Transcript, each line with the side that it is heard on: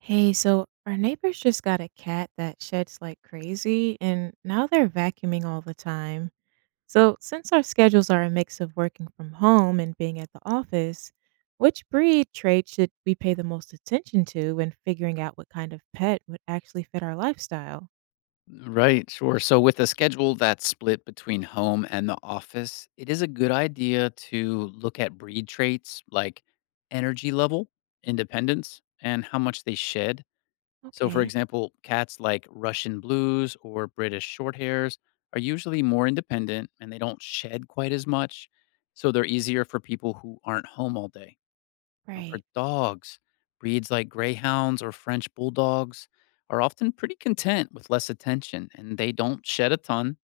right: Hey, so our neighbors just got a cat that sheds like crazy, and now they're vacuuming all the time. So, since our schedules are a mix of working from home and being at the office, which breed trait should we pay the most attention to when figuring out what kind of pet would actually fit our lifestyle?
left: Right, sure. So, with a schedule that's split between home and the office, it is a good idea to look at breed traits like energy level, independence, and how much they shed. So, for
right: Okay,
left: example, cats like Russian blues or British shorthairs are usually more independent and they don't shed quite as much. So, they're easier for people who aren't home all day. Now, for
right: right.
left: dogs, breeds like greyhounds or French bulldogs are often pretty content with less attention and they don't shed a ton.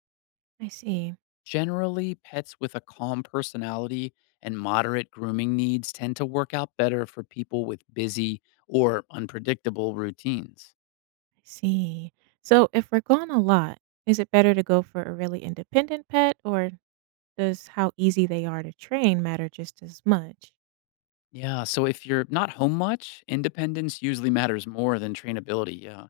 right: I see.
left: Generally, pets with a calm personality and moderate grooming needs tend to work out better for people with busy or unpredictable routines.
right: I see. So, if we're gone a lot, is it better to go for a really independent pet, or does how easy they are to train matter just as much?
left: Yeah, so if you're not home much, independence usually matters more than trainability. Yeah.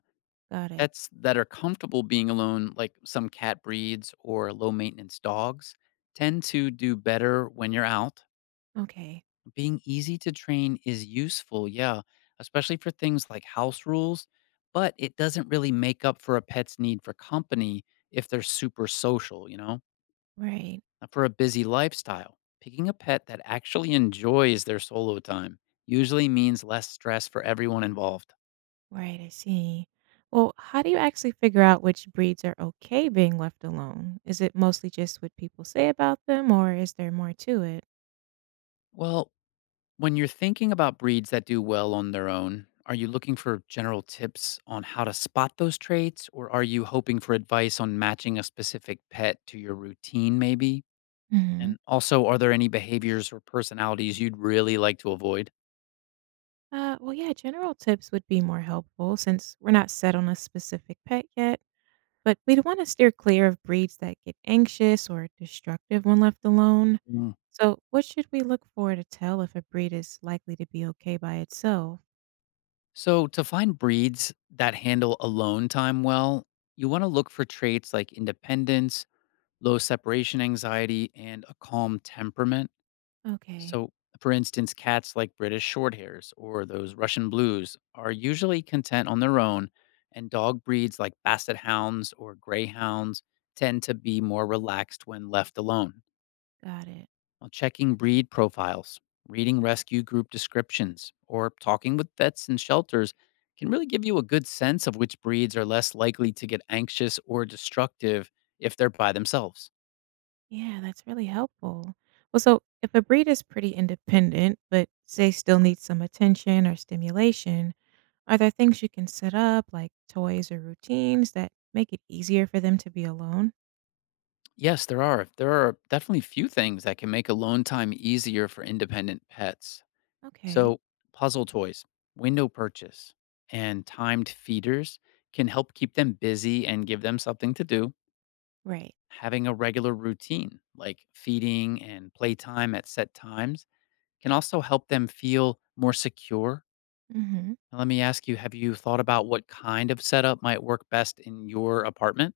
right: Got it.
left: Pets that are comfortable being alone, like some cat breeds or low maintenance dogs, tend to do better when you're out.
right: Okay.
left: Being easy to train is useful, yeah, especially for things like house rules, but it doesn't really make up for a pet's need for company if they're super social, you know?
right: Right.
left: Now, for a busy lifestyle, picking a pet that actually enjoys their solo time usually means less stress for everyone involved.
right: Right. I see. Well, how do you actually figure out which breeds are okay being left alone? Is it mostly just what people say about them, or is there more to it?
left: Well, when you're thinking about breeds that do well on their own, are you looking for general tips on how to spot those traits, or are you hoping for advice on matching a specific pet to your routine, maybe?
right: Hmm.
left: And also, are there any behaviors or personalities you'd really like to avoid?
right: Well, yeah, general tips would be more helpful since we're not set on a specific pet yet, but we'd want to steer clear of breeds that get anxious or destructive when left alone.
left: Mm,
right: So, what should we look for to tell if a breed is likely to be okay by itself?
left: So, to find breeds that handle alone time well, you want to look for traits like independence, low separation anxiety, and a calm temperament.
right: Okay,
left: So, for instance, cats like British Shorthairs or those Russian Blues are usually content on their own, and dog breeds like Basset Hounds or Greyhounds tend to be more relaxed when left alone.
right: got it.
left: Now, checking breed profiles, reading rescue group descriptions, or talking with vets and shelters can really give you a good sense of which breeds are less likely to get anxious or destructive if they're by themselves.
right: Yeah, that's really helpful. Well, so if a breed is pretty independent, but say still needs some attention or stimulation, are there things you can set up, like toys or routines, that make it easier for them to be alone?
left: Yes, there are. There are definitely few things that can make alone time easier for independent pets.
right: Okay.
left: So, puzzle toys, window purchase, and timed feeders can help keep them busy and give them something to do.
right: Right.
left: Having a regular routine, like feeding and playtime at set times, can also help them feel more secure.
right: Mm-hmm.
left: Now, let me ask you, have you thought about what kind of setup might work best in your apartment?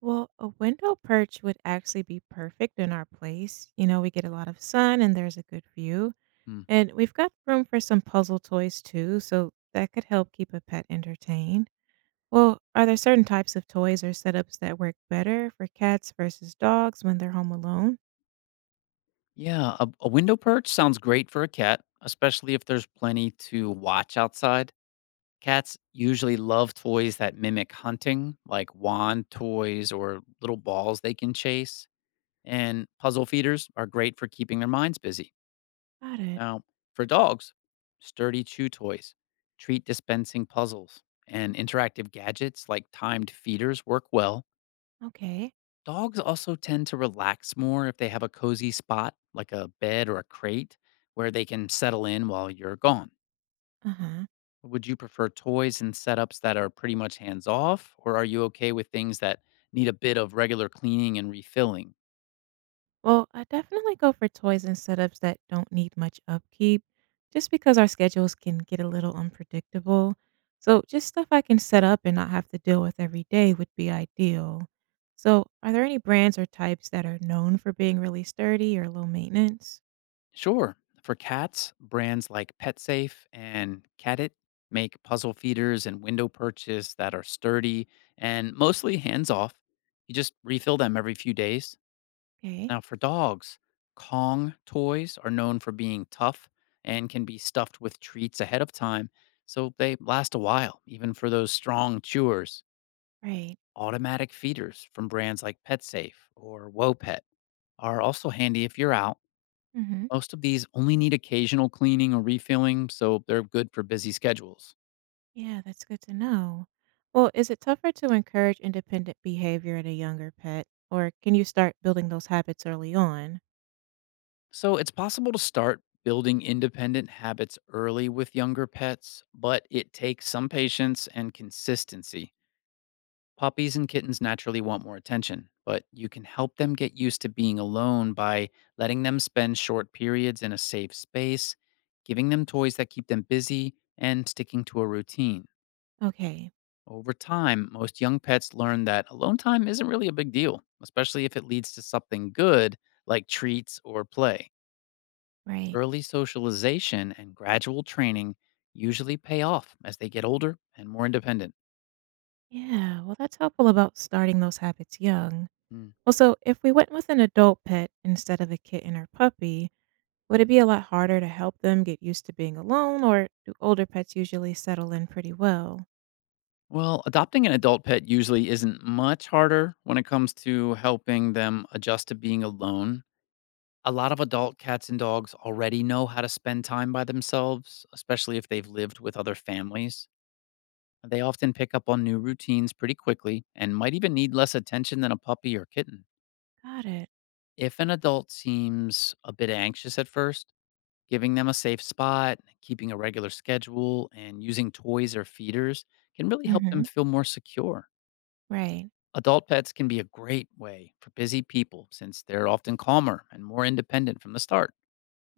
right: Well, a window perch would actually be perfect in our place. We get a lot of sun and there's a good view. And we've got room for some puzzle toys too, so that could help keep a pet entertained. Well, are there certain types of toys or setups that work better for cats versus dogs when they're home alone?
left: Yeah, a window perch sounds great for a cat, especially if there's plenty to watch outside. Cats usually love toys that mimic hunting, like wand toys or little balls they can chase. And puzzle feeders are great for keeping their minds busy.
right: Got it.
left: Now, for dogs, sturdy chew toys, treat dispensing puzzles, and interactive gadgets like timed feeders work well.
right: Okay.
left: Dogs also tend to relax more if they have a cozy spot, like a bed or a crate, where they can settle in while you're gone.
right: Uh huh.
left: Would you prefer toys and setups that are pretty much hands off, or are you okay with things that need a bit of regular cleaning and refilling?
right: Well, I definitely go for toys and setups that don't need much upkeep just because our schedules can get a little unpredictable. So, just stuff I can set up and not have to deal with every day would be ideal. So, are there any brands or types that are known for being really sturdy or low maintenance?
left: Sure. For cats, brands like PetSafe and Catit make puzzle feeders and window perches that are sturdy and mostly hands off. You just refill them every few days.
right: Okay.
left: Now, for dogs, Kong toys are known for being tough and can be stuffed with treats ahead of time, so they last a while, even for those strong chewers.
right: Right.
left: Automatic feeders from brands like PetSafe or WoPet are also handy if you're out.
right: Mm hmm.
left: Most of these only need occasional cleaning or refilling, so they're good for busy schedules.
right: Yeah, that's good to know. Well, is it tougher to encourage independent behavior in a younger pet, or can you start building those habits early on?
left: So it's possible to start building independent habits early with younger pets, but it takes some patience and consistency. Puppies and kittens naturally want more attention, but you can help them get used to being alone by letting them spend short periods in a safe space, giving them toys that keep them busy, and sticking to a routine.
right: Okay,
left: Over time, most young pets learn that alone time isn't really a big deal, especially if it leads to something good like treats or play.
right: right.
left: Early socialization and gradual training usually pay off as they get older and more independent.
right: Yeah, well, that's helpful about starting those habits young.
left: Hmm.
right: Well, so if we went with an adult pet instead of a kitten or puppy, would it be a lot harder to help them get used to being alone, or do older pets usually settle in pretty well?
left: Well, adopting an adult pet usually isn't much harder when it comes to helping them adjust to being alone. A lot of adult cats and dogs already know how to spend time by themselves, especially if they've lived with other families. They often pick up on new routines pretty quickly and might even need less attention than a puppy or kitten.
right: Got it.
left: If an adult seems a bit anxious at first, giving them a safe spot, keeping a regular schedule, and using toys or feeders can really help
right: Mm-hmm.
left: them feel more secure.
right: Right.
left: Adult pets can be a great way for busy people since they're often calmer and more independent from the start.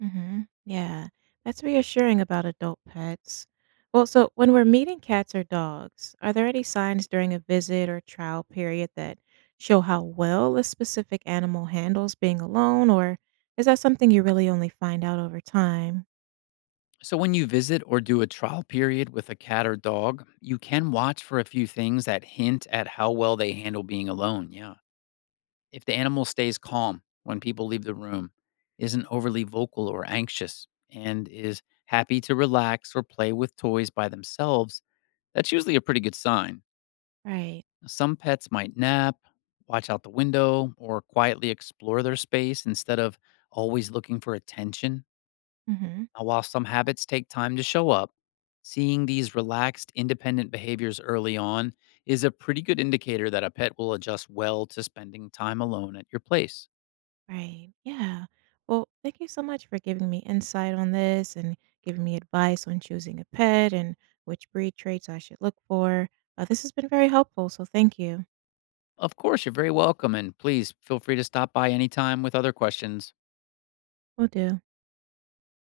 right: Mm-hmm. Yeah, that's reassuring about adult pets. Well, so when we're meeting cats or dogs, are there any signs during a visit or trial period that show how well a specific animal handles being alone, or is that something you really only find out over time?
left: So, when you visit or do a trial period with a cat or dog, you can watch for a few things that hint at how well they handle being alone. Yeah. If the animal stays calm when people leave the room, isn't overly vocal or anxious, and is happy to relax or play with toys by themselves, that's usually a pretty good sign.
right: Right.
left: Some pets might nap, watch out the window, or quietly explore their space instead of always looking for attention.
right: Mm-hmm.
left: Now, while some habits take time to show up, seeing these relaxed, independent behaviors early on is a pretty good indicator that a pet will adjust well to spending time alone at your place.
right: Right. Yeah. Well, thank you so much for giving me insight on this and giving me advice on choosing a pet and which breed traits I should look for. This has been very helpful, so thank you.
left: Of course, you're very welcome, and please feel free to stop by anytime with other questions.
right: Will do.